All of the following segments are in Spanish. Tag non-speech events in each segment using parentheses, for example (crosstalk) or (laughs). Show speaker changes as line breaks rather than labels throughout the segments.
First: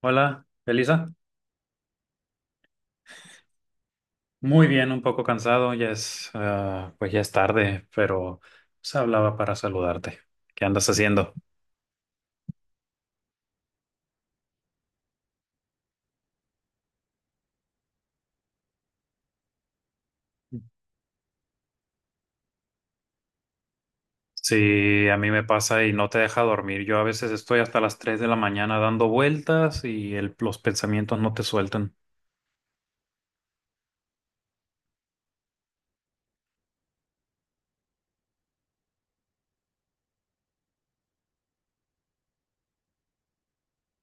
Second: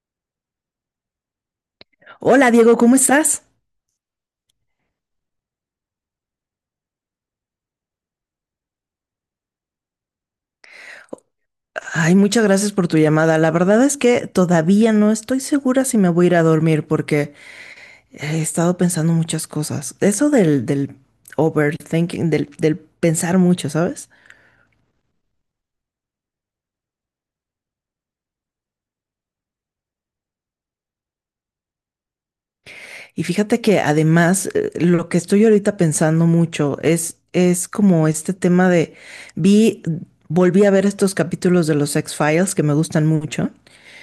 Hola, Elisa.
Hola Diego, ¿cómo estás?
Muy bien, un poco cansado, pues ya es tarde, pero se hablaba para saludarte. ¿Qué andas haciendo?
Ay, muchas gracias por tu llamada. La verdad es que todavía no estoy segura si me voy a ir a dormir porque he estado pensando muchas cosas. Eso del overthinking, del pensar mucho, ¿sabes?
Sí, a mí me pasa y no te deja dormir. Yo a veces estoy hasta las 3 de la mañana dando vueltas y los pensamientos no te sueltan.
Y fíjate que además lo que estoy ahorita pensando mucho es como este tema de, vi, volví a ver estos capítulos de los X-Files que me gustan mucho.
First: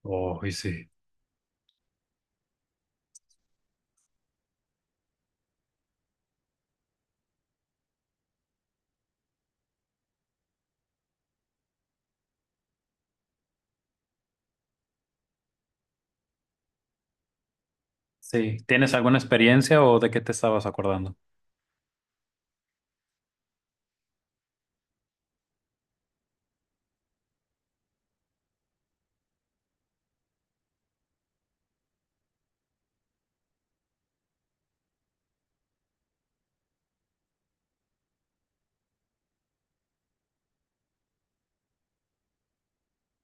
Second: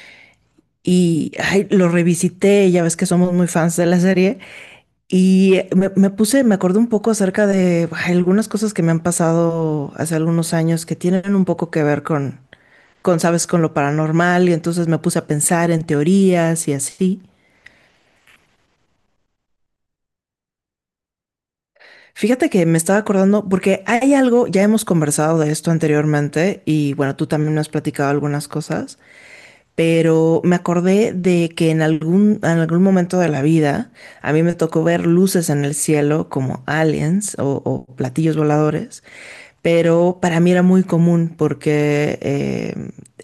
Oh, y sí.
Y ay, lo revisité, ya ves que somos muy fans de la serie, y me puse, me acordé un poco acerca de ay, algunas cosas que me han pasado hace algunos años que tienen un poco que ver con, sabes, con lo paranormal, y entonces me puse a pensar en teorías y así.
Sí, ¿tienes alguna experiencia o de qué te estabas acordando?
Fíjate que me estaba acordando, porque hay algo, ya hemos conversado de esto anteriormente, y bueno, tú también me has platicado algunas cosas. Pero me acordé de que en algún momento de la vida a mí me tocó ver luces en el cielo como aliens o platillos voladores, pero para mí era muy común porque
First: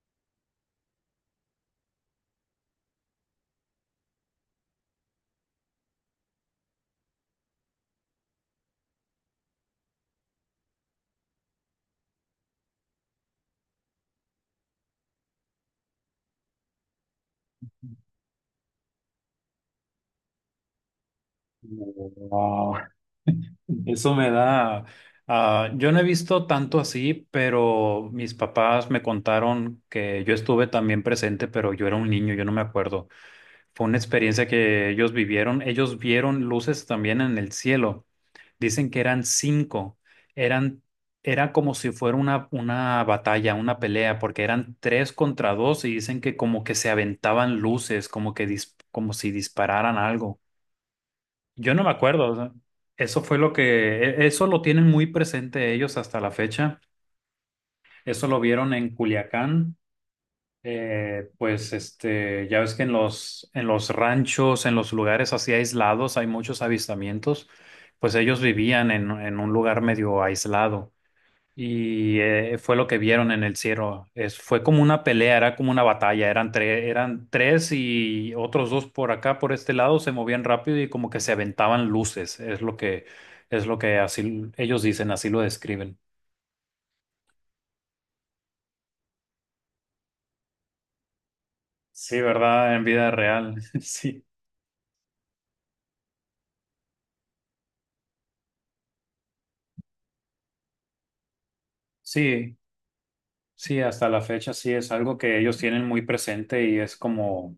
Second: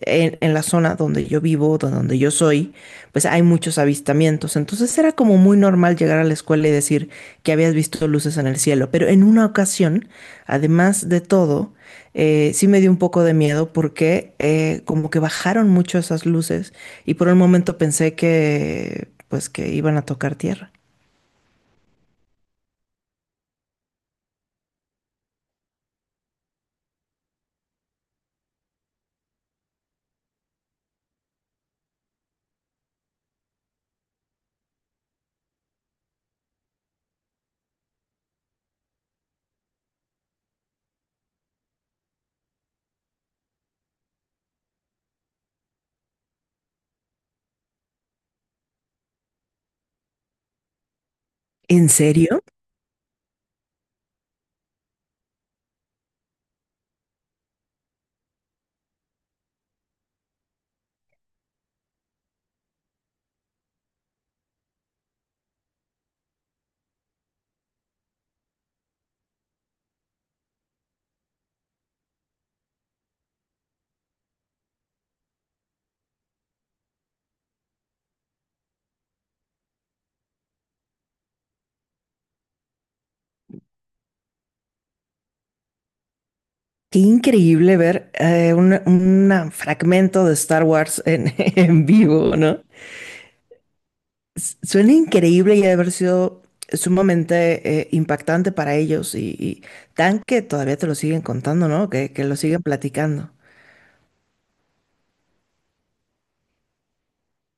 en la zona donde yo vivo, donde yo soy, pues hay muchos avistamientos. Entonces era como muy normal llegar a la escuela y decir que habías visto luces en el cielo. Pero en una ocasión, además de todo, sí me dio un poco de miedo porque como que bajaron mucho esas luces y por un momento pensé que pues que iban a tocar tierra.
Wow. Eso me da, ah, Yo no he visto tanto así, pero mis papás me contaron que yo estuve también presente, pero yo era un niño, yo no me acuerdo. Fue una experiencia que ellos vivieron. Ellos vieron luces también en el cielo. Dicen que eran cinco. Eran, Era como si fuera una batalla, una pelea, porque eran tres contra dos y dicen que como que se aventaban luces, como que como si dispararan algo. Yo no me
¿En
acuerdo, o
serio?
sea, eso fue lo que, e- eso lo tienen muy presente ellos hasta la fecha. Eso lo vieron en Culiacán. Pues este, ya ves que en los ranchos, en los lugares así aislados, hay muchos avistamientos. Pues ellos vivían en un lugar medio aislado. Y fue lo que vieron en el cielo. Fue como una pelea, era como una batalla. Eran tres y otros dos por acá, por este lado, se movían rápido y como que se aventaban luces. Es lo que así ellos dicen, así lo describen.
Qué increíble ver una- un una fragmento de Star Wars en, (laughs) en
Sí,
vivo, ¿no?
¿verdad? En vida real. (laughs) Sí,
Suena increíble y ha de haber sido sumamente impactante para ellos y tan que todavía te lo siguen contando, ¿no? Que lo
sí,
siguen platicando.
sí, hasta la fecha sí es algo que ellos tienen muy presente y es como,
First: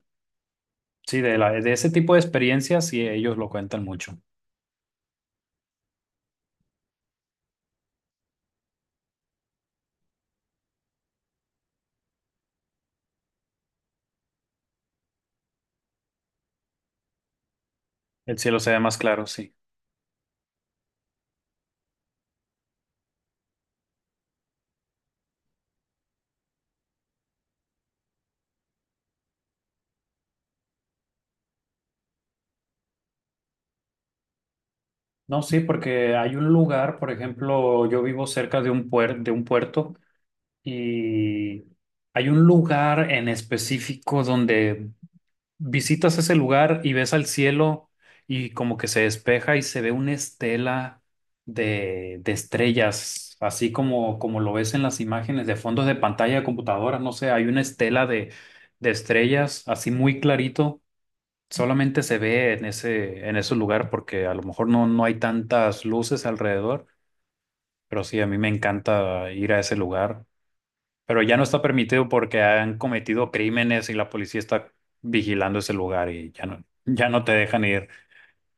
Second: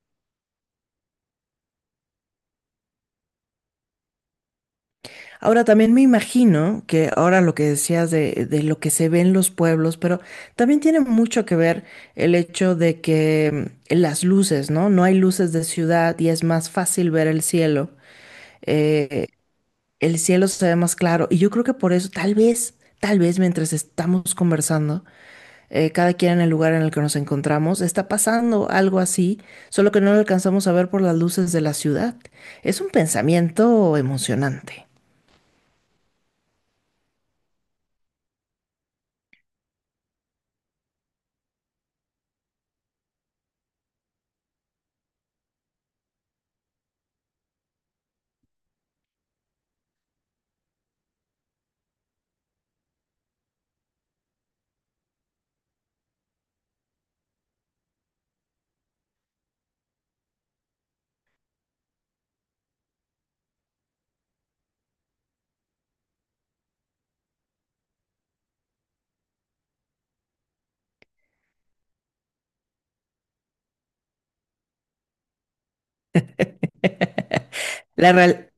sí, de ese tipo de experiencias sí ellos lo cuentan mucho.
Ahora también me imagino que ahora lo que decías de lo que se ve en los pueblos, pero también tiene mucho que ver el hecho de que las luces, ¿no? No hay luces de ciudad y es más fácil ver el cielo.
El cielo se ve más claro,
Eh,
sí.
el cielo se ve más claro. Y yo creo que por eso, tal vez mientras estamos conversando, cada quien en el lugar en el que nos encontramos, está pasando algo así, solo que no lo alcanzamos a ver por las luces de la ciudad. Es un pensamiento emocionante.
No, sí, porque hay un lugar, por ejemplo, yo vivo cerca de un puerto y hay un lugar en específico donde visitas ese lugar y ves al cielo y como que se despeja y se ve una estela de estrellas, así como lo ves en las imágenes de fondos de pantalla de computadora, no sé, hay una estela de estrellas así muy clarito, solamente se ve en ese lugar porque a lo mejor no, no hay tantas luces alrededor, pero sí, a mí me encanta ir a ese lugar. Pero ya no está permitido porque han cometido crímenes y la policía está vigilando ese lugar y ya no, ya no te dejan ir.
La real-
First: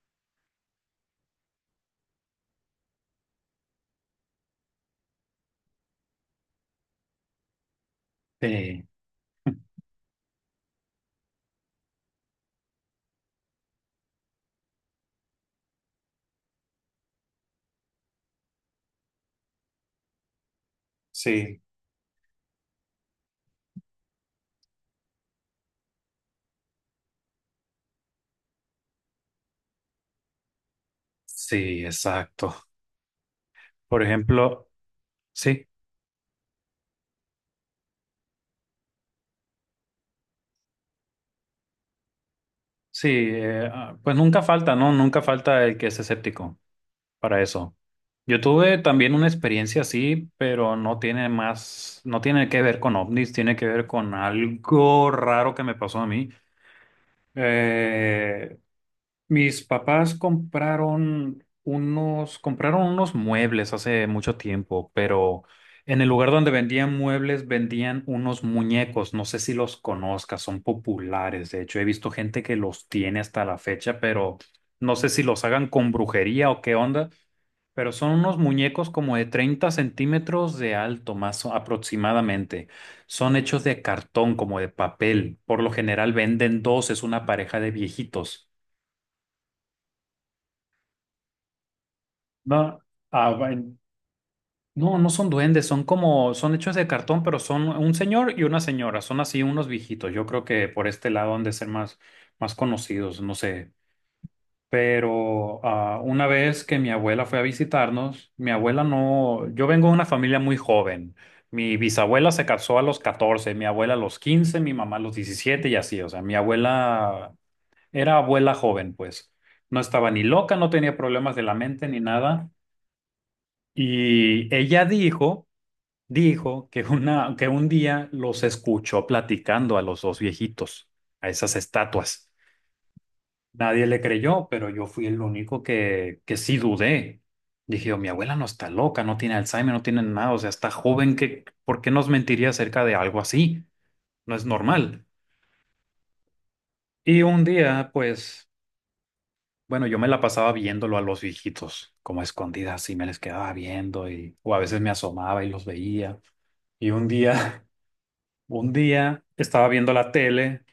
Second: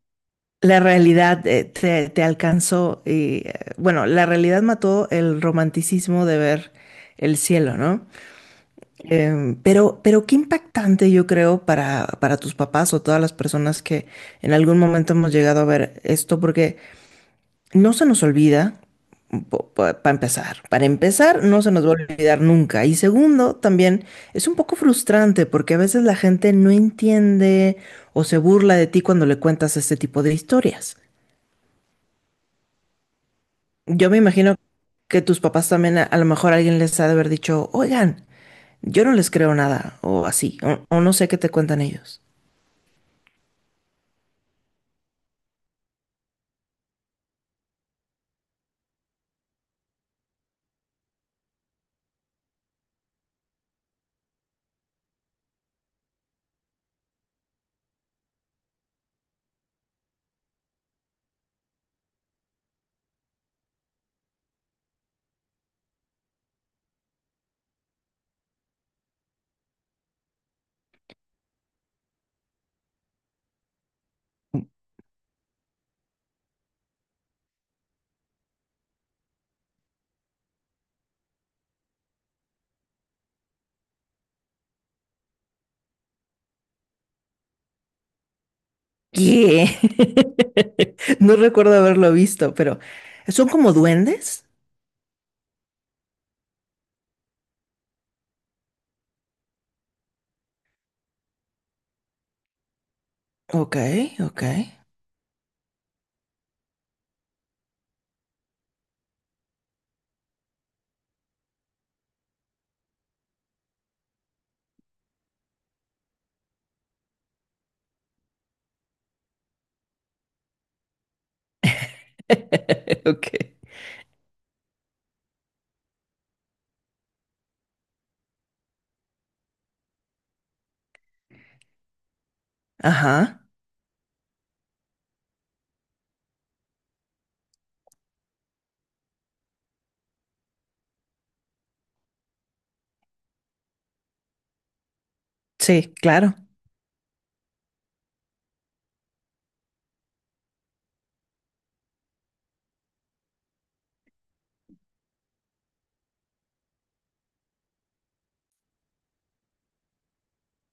la realidad te alcanzó y bueno, la realidad mató el romanticismo de ver el cielo, ¿no?
Sí,
Pero, pero qué impactante yo creo para tus papás o todas las personas que en algún momento hemos llegado a ver esto, porque no se nos olvida, para empezar,
sí,
no se nos va a olvidar nunca. Y segundo, también es un poco frustrante porque a veces la gente no entiende o se burla de ti cuando le cuentas este tipo de historias.
sí, exacto. Por
Yo me imagino
ejemplo,
que tus
sí,
papás también a lo mejor alguien les ha de haber dicho, oigan, yo no les creo nada o así, o no sé qué te cuentan ellos.
sí, pues nunca falta, ¿no? Nunca falta el que es escéptico. Para eso. Yo tuve también una experiencia así, pero no tiene más, no tiene que ver con ovnis, tiene que ver con algo raro que me pasó a mí. Eh, Mis papás compraron unos muebles hace mucho tiempo, pero en el lugar donde vendían muebles vendían unos muñecos. No sé si los conozcas, son populares. De hecho, he visto gente que los tiene hasta la fecha, pero no sé si los hagan con brujería o qué onda, pero son unos muñecos como de 30 centímetros de alto, aproximadamente. Son hechos de cartón, como de papel. Por lo general venden dos, es una pareja de viejitos.
¿Qué? (laughs) No recuerdo haberlo visto,
No,
pero son como
bueno.
duendes.
No, no son duendes, son como, son hechos de cartón, pero son un señor y una señora. Son así unos viejitos. Yo creo que por este lado han de ser más conocidos, no sé.
Ok, ok.
Pero una vez que mi abuela fue a visitarnos, mi abuela no, yo vengo de una familia muy joven. Mi bisabuela se casó a los 14, mi abuela a los 15, mi mamá a los 17 y así. O sea, mi abuela era abuela joven, pues. No estaba ni loca, no tenía problemas de la mente ni nada.
(laughs) Ok.
Y ella dijo que que un día los escuchó platicando a los dos viejitos, a esas estatuas.
Ajá.
Nadie le creyó, pero yo fui el único que sí dudé. Dije, yo, mi abuela no está loca, no tiene Alzheimer, no tiene nada, o sea, está joven, que, ¿por qué nos mentiría acerca de algo así? No es normal.
Sí, claro.
Y un día, pues, bueno, yo me la pasaba viéndolo a los viejitos, como escondidas, y me les quedaba viendo, y, o a veces me asomaba y los veía. Y un día, (laughs) un día estaba viendo la tele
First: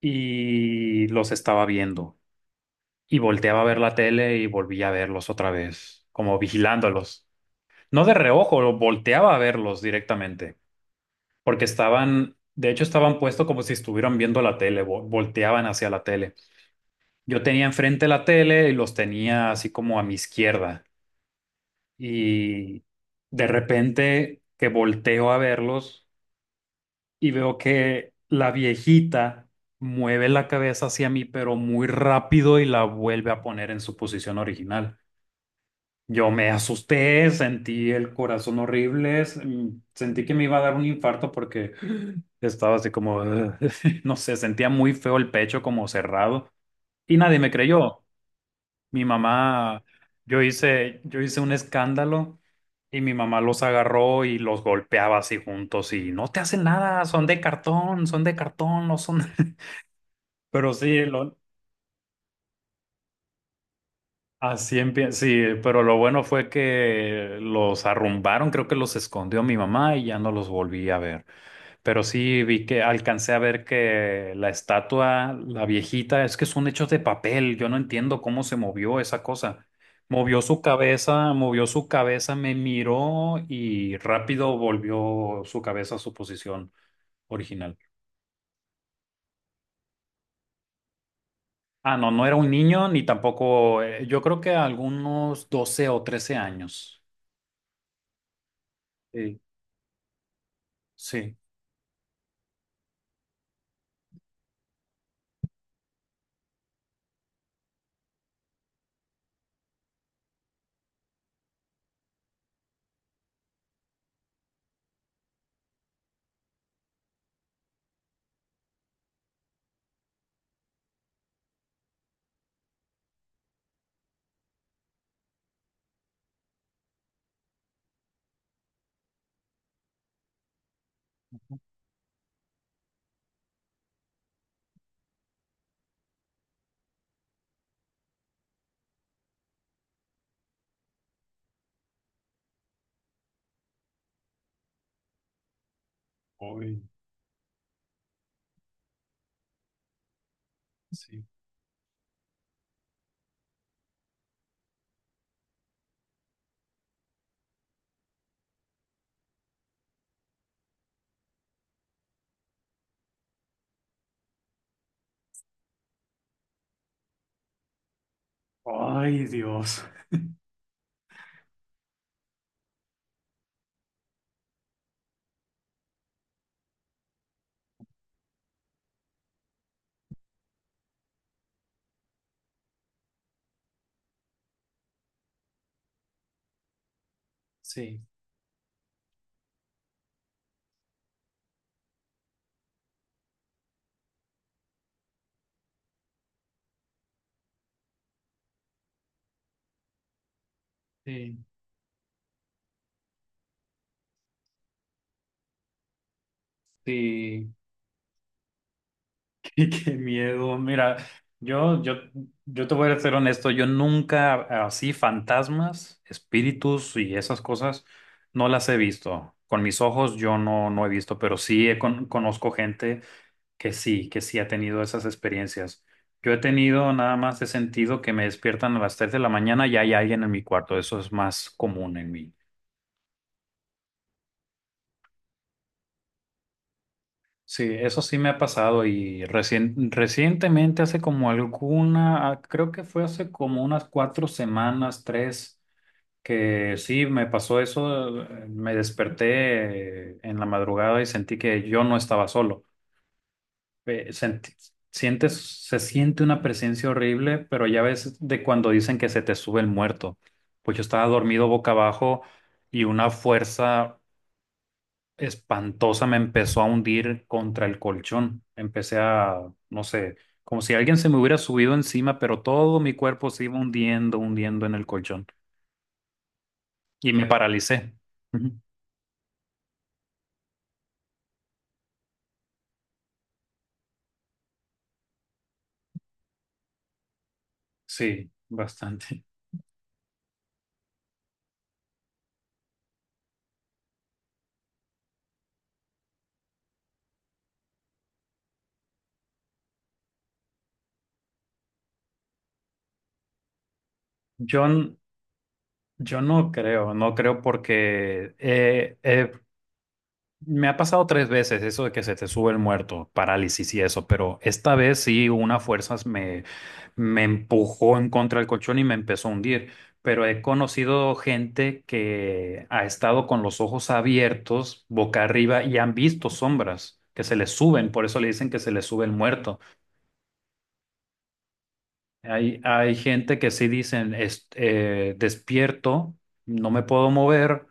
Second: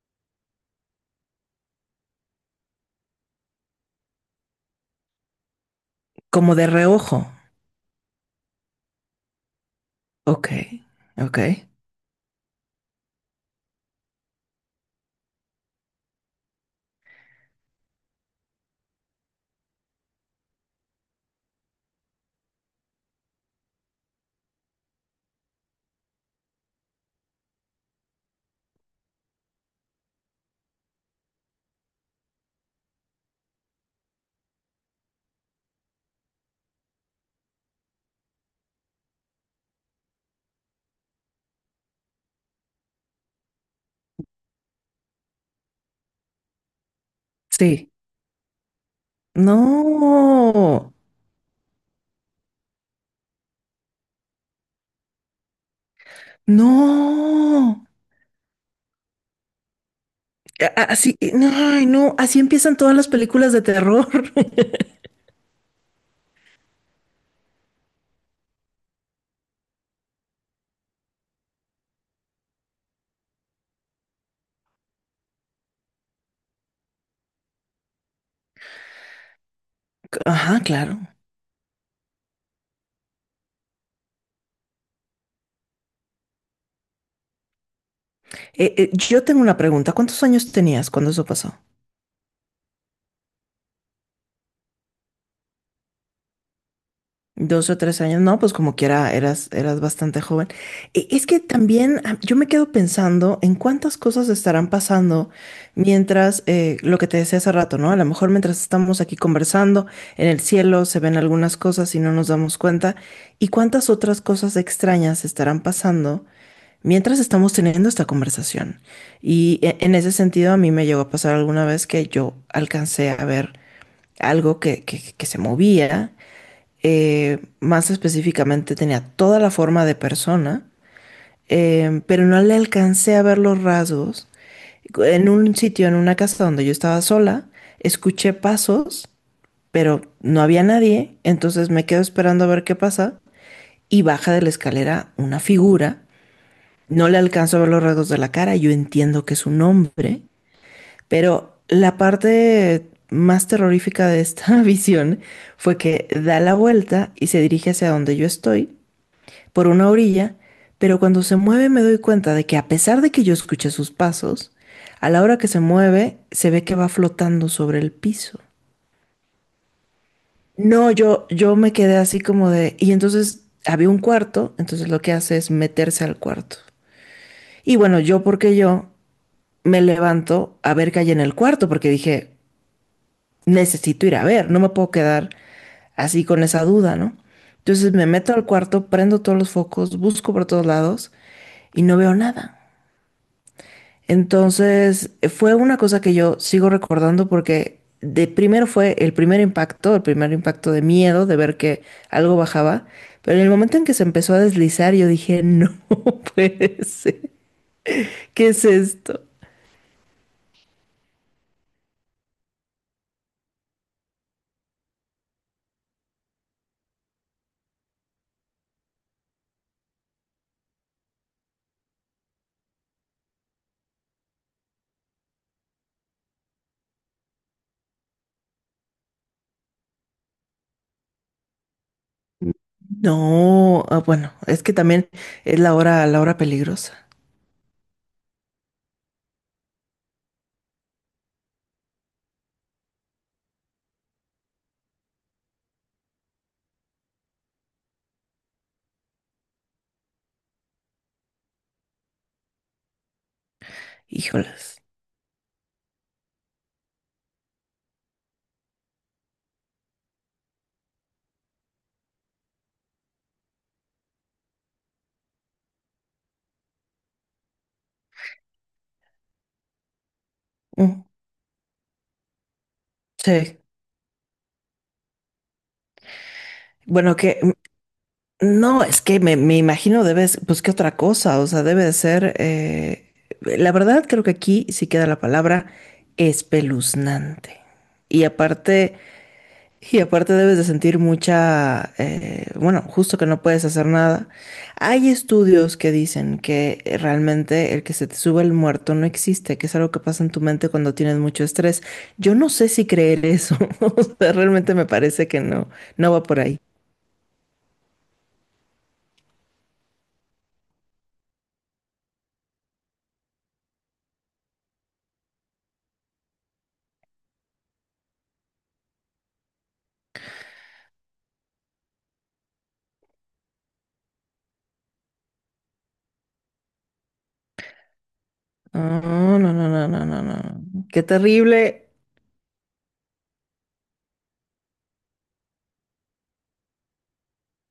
y los estaba viendo, y volteaba a ver la tele y volvía a verlos otra vez, como
Como de reojo.
vigilándolos. No de reojo, lo volteaba a verlos
Ok,
directamente,
ok.
porque estaban, de hecho estaban puestos como si estuvieran viendo la tele, volteaban hacia la tele. Yo tenía enfrente la tele y los tenía así como a mi izquierda. Y de repente que volteo a verlos y veo que la viejita mueve la cabeza hacia mí, pero muy rápido y la vuelve a poner en su posición original. Yo me asusté, sentí el corazón horrible, sentí que me iba a dar un infarto porque (laughs) estaba así como, "Ugh". (laughs) No sé, sentía muy feo el pecho como cerrado y nadie me
Sí.
creyó. Mi mamá, yo
No,
hice, yo hice un escándalo y mi mamá los agarró y los golpeaba así juntos y no te hacen nada,
no.
son de cartón, no son. (laughs) Pero sí,
Así,
lo...
no, ay, no, así empiezan todas las películas de terror. (laughs)
Así empieza, sí, pero lo bueno fue que los arrumbaron, creo que los escondió mi mamá y ya no los volví a ver. Pero sí vi que alcancé a ver que la estatua, la viejita, es que son hechos de papel, yo no entiendo cómo se movió esa cosa.
Ajá, claro.
Movió su cabeza, me miró y rápido volvió su cabeza a su posición original.
Yo tengo una pregunta. ¿Cuántos años tenías cuando eso pasó?
Ah, no, no era un niño ni tampoco, yo creo que algunos 12 o 13 años.
Dos o tres años, no, pues como quiera,
Sí.
eras bastante joven. Es
Sí.
que también ah, yo me quedo pensando en cuántas cosas estarán pasando mientras, lo que te decía hace rato, ¿no? A lo mejor mientras estamos aquí conversando, en el cielo se ven algunas cosas y no nos damos cuenta, y cuántas otras cosas extrañas estarán pasando mientras estamos teniendo esta conversación. Y en ese sentido, a mí me llegó a pasar alguna vez que yo alcancé a ver algo que se movía, más específicamente tenía toda la forma de persona, pero no le alcancé a ver los rasgos. En un sitio, en una casa donde yo estaba sola, escuché pasos, pero no había nadie, entonces me quedo esperando a ver qué pasa y baja de la escalera una figura.
Uy,
No le alcanzo a ver los rasgos de la cara, yo entiendo que es un hombre,
sí.
pero la parte más terrorífica de esta (laughs) visión fue que da la vuelta y se dirige hacia donde yo estoy, por una orilla, pero cuando se mueve me doy cuenta de que a pesar de que yo escuché sus pasos, a la hora que se mueve se ve que va flotando sobre el piso.
Ay, Dios.
No, yo me quedé así como de... Y entonces había un cuarto, entonces lo que hace es meterse al cuarto. Y bueno, yo me levanto a ver qué hay en el cuarto, porque dije, necesito ir a ver, no me puedo quedar así con esa duda, ¿no? Entonces
Sí,
me meto al cuarto, prendo todos los focos, busco por todos lados y no veo nada. Entonces fue una cosa que yo sigo recordando porque de primero fue el primer impacto de miedo
sí,
de ver que algo bajaba, pero en el momento en que se empezó a deslizar yo dije, no (laughs) puede ser,
sí.
¿qué es esto?
(laughs) Qué, qué miedo. Mira, yo, yo, yo te voy a ser honesto. Yo nunca así fantasmas, espíritus y esas cosas no las he visto. Con mis ojos yo no, no he visto, pero sí conozco gente que sí ha tenido esas experiencias. Yo he tenido nada más he sentido que me despiertan a las 3 de la mañana y hay alguien en mi cuarto. Eso es más común en mí.
No, ah, bueno, es que también es la hora peligrosa.
Sí, eso sí me ha pasado y recientemente, hace como creo que fue hace como unas 4 semanas, tres, que sí me pasó eso, me desperté en la madrugada y sentí que yo no estaba solo. Eh, sentí-
Híjoles.
sientes, Se siente una presencia horrible, pero ya ves de cuando dicen que se te sube el muerto. Pues yo estaba dormido boca abajo y una fuerza espantosa me empezó a hundir contra el colchón. Empecé a, no sé, como si alguien
Mm,
se me hubiera subido encima, pero todo mi cuerpo se iba
sí.
hundiendo, hundiendo en el colchón. Y
Bueno,
me paralicé. Ujú.
no, es que me imagino debes, pues qué otra cosa, o sea, debe de ser, la verdad creo que aquí sí queda la palabra espeluznante. Y
Sí,
aparte,
bastante.
y aparte debes de sentir mucha, bueno, justo que no puedes hacer nada. Hay estudios que dicen que realmente el que se te sube el muerto no existe, que es algo que pasa en tu mente cuando tienes mucho estrés. Yo no sé si creer eso, (laughs) o sea,
Yo,
realmente me
n-
parece que no, no
yo
va por
no
ahí.
creo, no creo porque he... Me ha pasado tres veces eso de que se te sube el muerto, parálisis y eso, pero esta vez sí una fuerza me empujó en contra del colchón y me empezó a hundir. Pero he conocido gente que ha estado con los ojos abiertos, boca arriba, y han visto sombras que se les suben, por eso le dicen que se
Ah,
les sube el
no, no,
muerto.
no, no, no, no. Qué terrible.
Hay gente que sí dicen, Despierto, no me puedo mover,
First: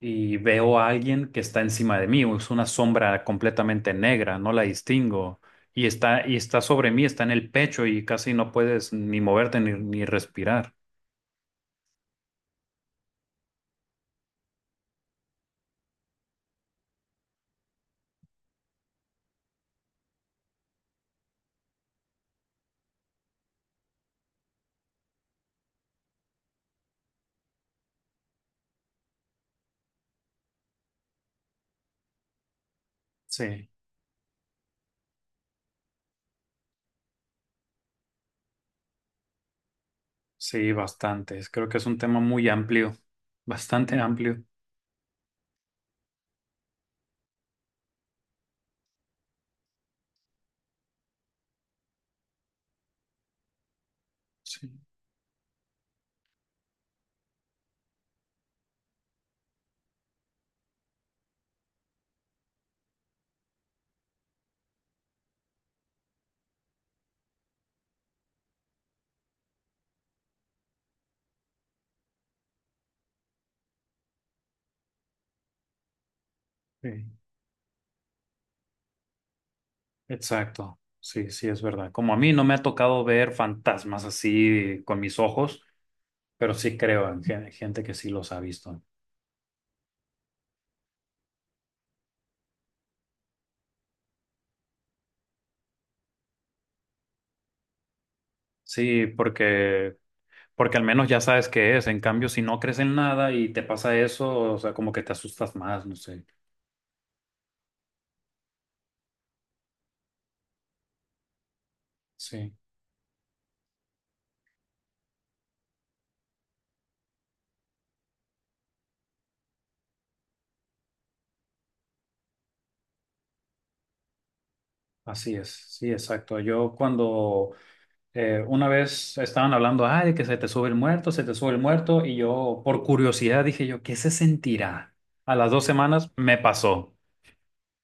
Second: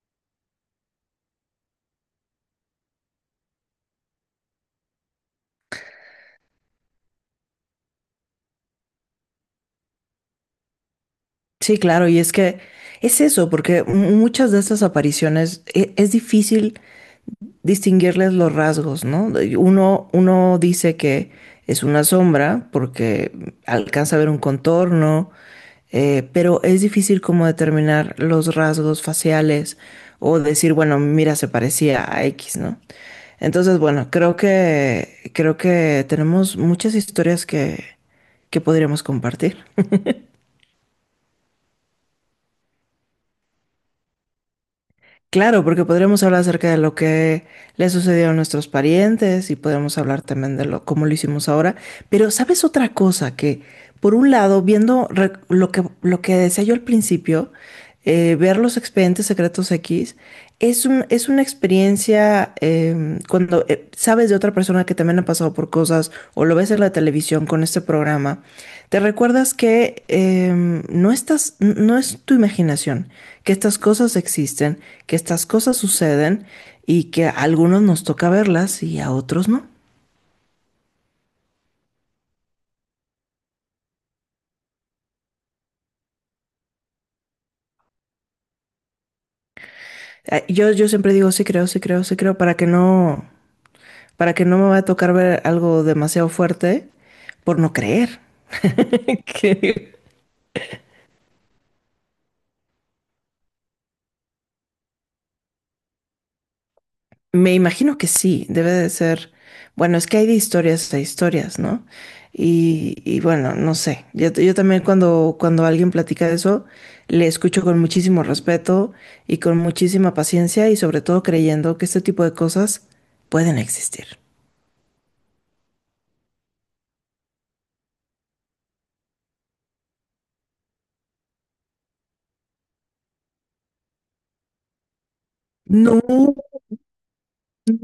y veo a alguien que está encima de mí, es una sombra completamente negra, no la distingo, y está sobre mí, está en el pecho y casi no puedes ni moverte ni respirar."
Sí, claro, y es que es eso, porque muchas de estas apariciones es difícil distinguirles los rasgos, ¿no? Uno dice que es una sombra porque alcanza a ver un contorno, pero es difícil como determinar los rasgos faciales o decir, bueno, mira, se parecía a X, ¿no?
Sí,
Entonces, bueno, creo que tenemos muchas historias que podríamos compartir.
sí, bastantes. Creo que es un tema muy amplio, bastante amplio.
Claro, porque podríamos hablar acerca de lo que le sucedió a nuestros parientes y podríamos hablar también de lo cómo lo hicimos ahora. Pero, ¿sabes otra cosa? Que, por un lado,
Sí,
lo que decía yo al principio, ver los expedientes secretos X, es una experiencia cuando sabes de otra persona que también ha pasado por cosas o lo ves en la televisión con este programa, te recuerdas que no es tu imaginación, que estas cosas existen, que estas cosas suceden
sí,
y que a algunos nos toca verlas y a otros no.
exacto. Sí, sí, es verdad. Como a mí no me ha tocado ver fantasmas así con mis ojos, pero sí creo en gente que sí los ha visto.
Yo siempre digo sí creo, sí creo, sí creo para que no me vaya a tocar ver algo demasiado fuerte por no creer.
Sí,
(laughs) Que
porque al menos ya sabes qué es. En cambio, si no crees en nada y te pasa eso, o sea, como que te asustas más, no sé.
me imagino que sí, debe de ser. Bueno, es que hay de historias a historias, ¿no?
Sí,
Y bueno, no sé. Yo también cuando, cuando alguien platica de eso, le escucho con muchísimo respeto y con muchísima paciencia y sobre todo creyendo que este tipo de cosas pueden existir.
así es. Sí, exacto. Yo cuando una vez estaban hablando, ay, de que se te sube el muerto, se te sube el muerto, y yo por curiosidad dije yo, ¿qué se sentirá? A las dos
No,
semanas
no.
me pasó.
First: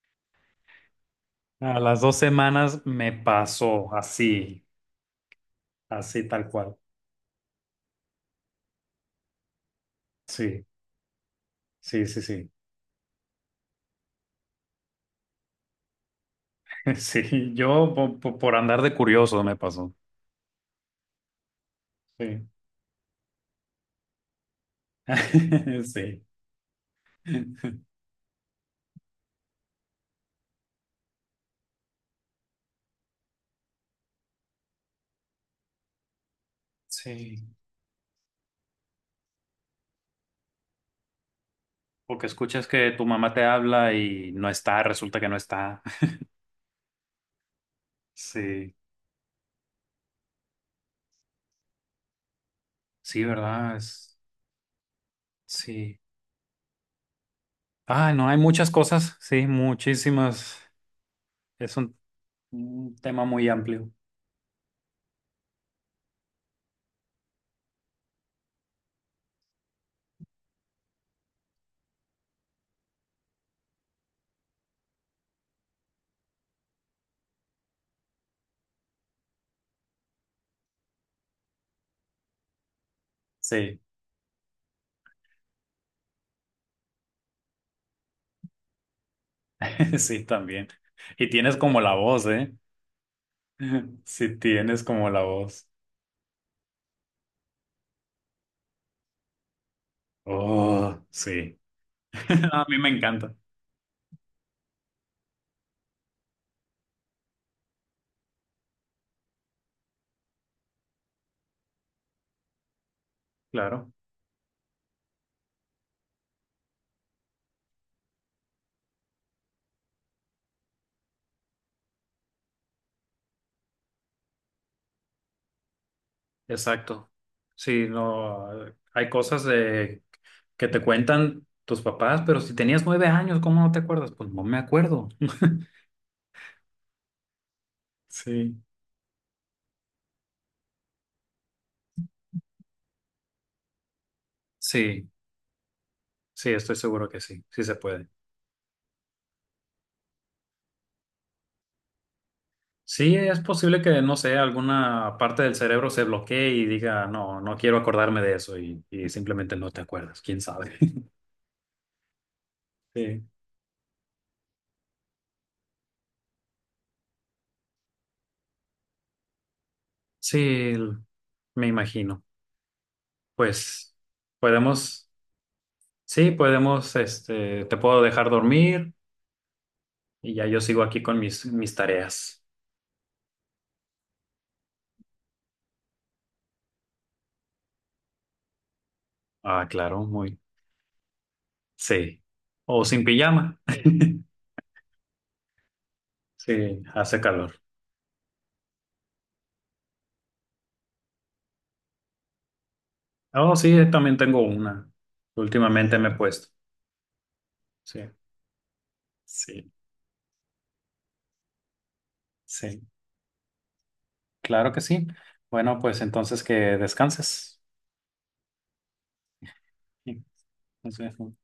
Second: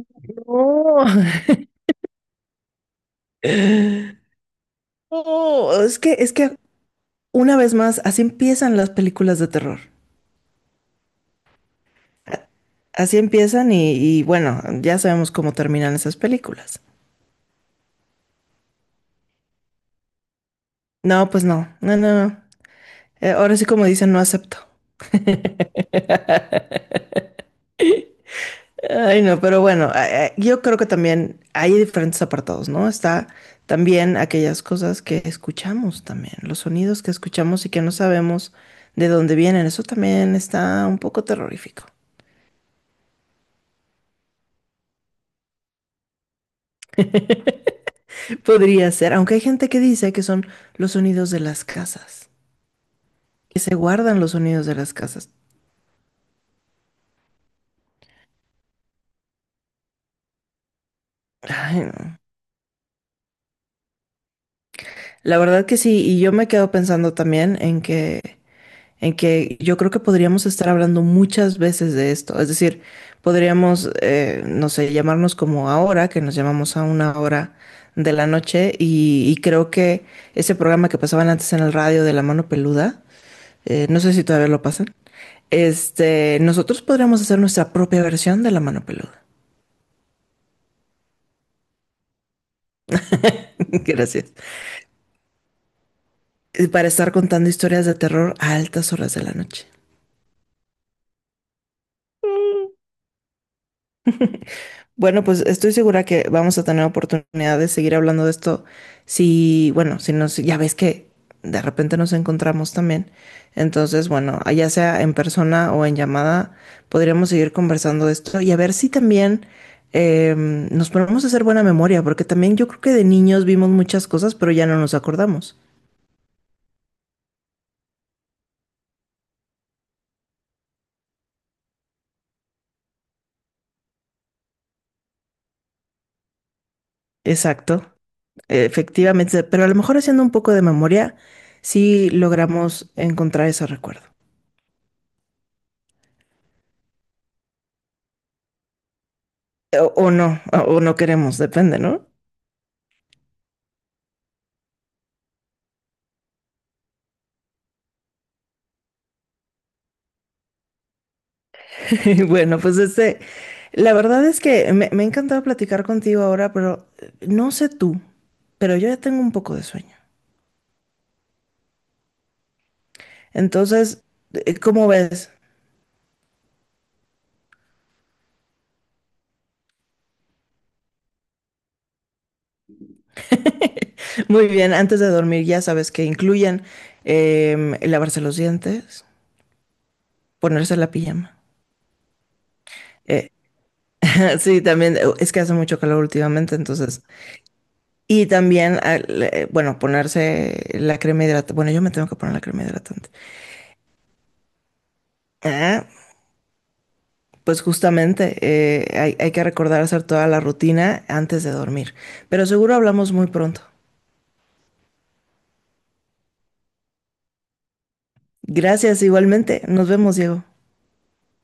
(laughs)
A las 2 semanas me pasó así,
No,
así
es
tal
que
cual.
una vez más, así empiezan las películas de terror.
Sí, sí, sí, sí.
Así empiezan y bueno, ya sabemos cómo terminan esas películas.
(laughs) Sí, yo por andar de curioso me pasó.
No, pues no, no, no, no.
Sí.
Ahora sí, como dicen, no acepto.
(laughs) Sí. (laughs)
Ay, no, pero bueno, yo creo que también hay diferentes apartados, ¿no? Está también aquellas cosas que escuchamos también, los sonidos que
Sí.
escuchamos y que no sabemos de dónde vienen. Eso también está un poco terrorífico.
O que escuches que tu mamá te habla y no está, resulta que no está. (laughs) Sí.
Podría ser, aunque hay gente que dice que son los sonidos de las casas,
Sí,
que
¿verdad?
se
Es...
guardan los sonidos de las casas.
Sí. Ah, no, hay muchas cosas. Sí, muchísimas. Es
Ay,
un,
no.
un tema muy amplio.
La verdad que sí, y yo me quedo pensando también en que yo creo que podríamos estar hablando muchas veces de esto. Es decir, podríamos, no sé, llamarnos como ahora, que nos llamamos a una hora de la noche y creo que ese programa que pasaban antes en el radio de La Mano Peluda,
Sí,
no sé si todavía lo pasan, este, nosotros podríamos hacer nuestra propia versión de La Mano Peluda.
(laughs) sí, también. Y tienes como la voz, ¿eh?
(laughs)
(laughs)
Gracias.
Sí, tienes como la voz.
Para estar contando historias de terror a altas horas de la noche.
Oh, sí. (laughs) A mí me encanta.
Bueno, pues estoy segura que vamos a tener oportunidad de seguir hablando de esto. Si, bueno, si nos, ya ves que de repente nos encontramos también.
Claro,
Entonces, bueno, ya sea en persona o en llamada, podríamos seguir conversando de esto y a ver si también nos ponemos a hacer buena memoria, porque también yo creo que de niños vimos muchas cosas, pero ya no nos acordamos.
exacto. Sí, no, hay cosas de que te cuentan tus papás, pero si tenías 9 años, ¿cómo no te acuerdas? Pues no me acuerdo. (laughs)
Exacto,
Sí.
efectivamente. Pero a lo mejor haciendo un poco de memoria, sí logramos encontrar ese recuerdo.
Sí, sí, estoy seguro que sí, sí se puede.
O no, o no queremos, depende, ¿no?
Sí, es posible que, no sé, alguna parte del cerebro se bloquee y diga, no, no quiero acordarme de eso y simplemente no te acuerdas, quién sabe. (laughs)
(laughs) Bueno, pues este,
Sí.
la verdad es que me ha encantado platicar contigo ahora, pero no sé tú, pero yo ya tengo un poco de sueño.
Sí, el- me imagino. Pues
Entonces, ¿cómo
podemos,
ves?
sí, podemos, te puedo dejar dormir y ya yo sigo aquí con mis tareas.
(laughs) Muy bien, antes de dormir ya sabes que incluyen lavarse los dientes,
Ah, claro, muy,
ponerse la pijama.
sí. O sin
Eh,
pijama. (laughs)
(laughs) sí, también, es que hace mucho calor últimamente,
Sí,
entonces.
hace calor.
Y también, bueno, ponerse la crema hidratante. Bueno, yo me tengo que poner la crema hidratante.
Oh, sí, también tengo una.
Ah,
Últimamente me he puesto.
pues
Sí,
justamente, hay que
sí,
recordar hacer toda la rutina antes de dormir. Pero seguro
sí.
hablamos muy pronto.
Claro que sí. Bueno, pues entonces que descanses.
Gracias igualmente. Nos vemos,
Sí,
Diego.
nos vemos.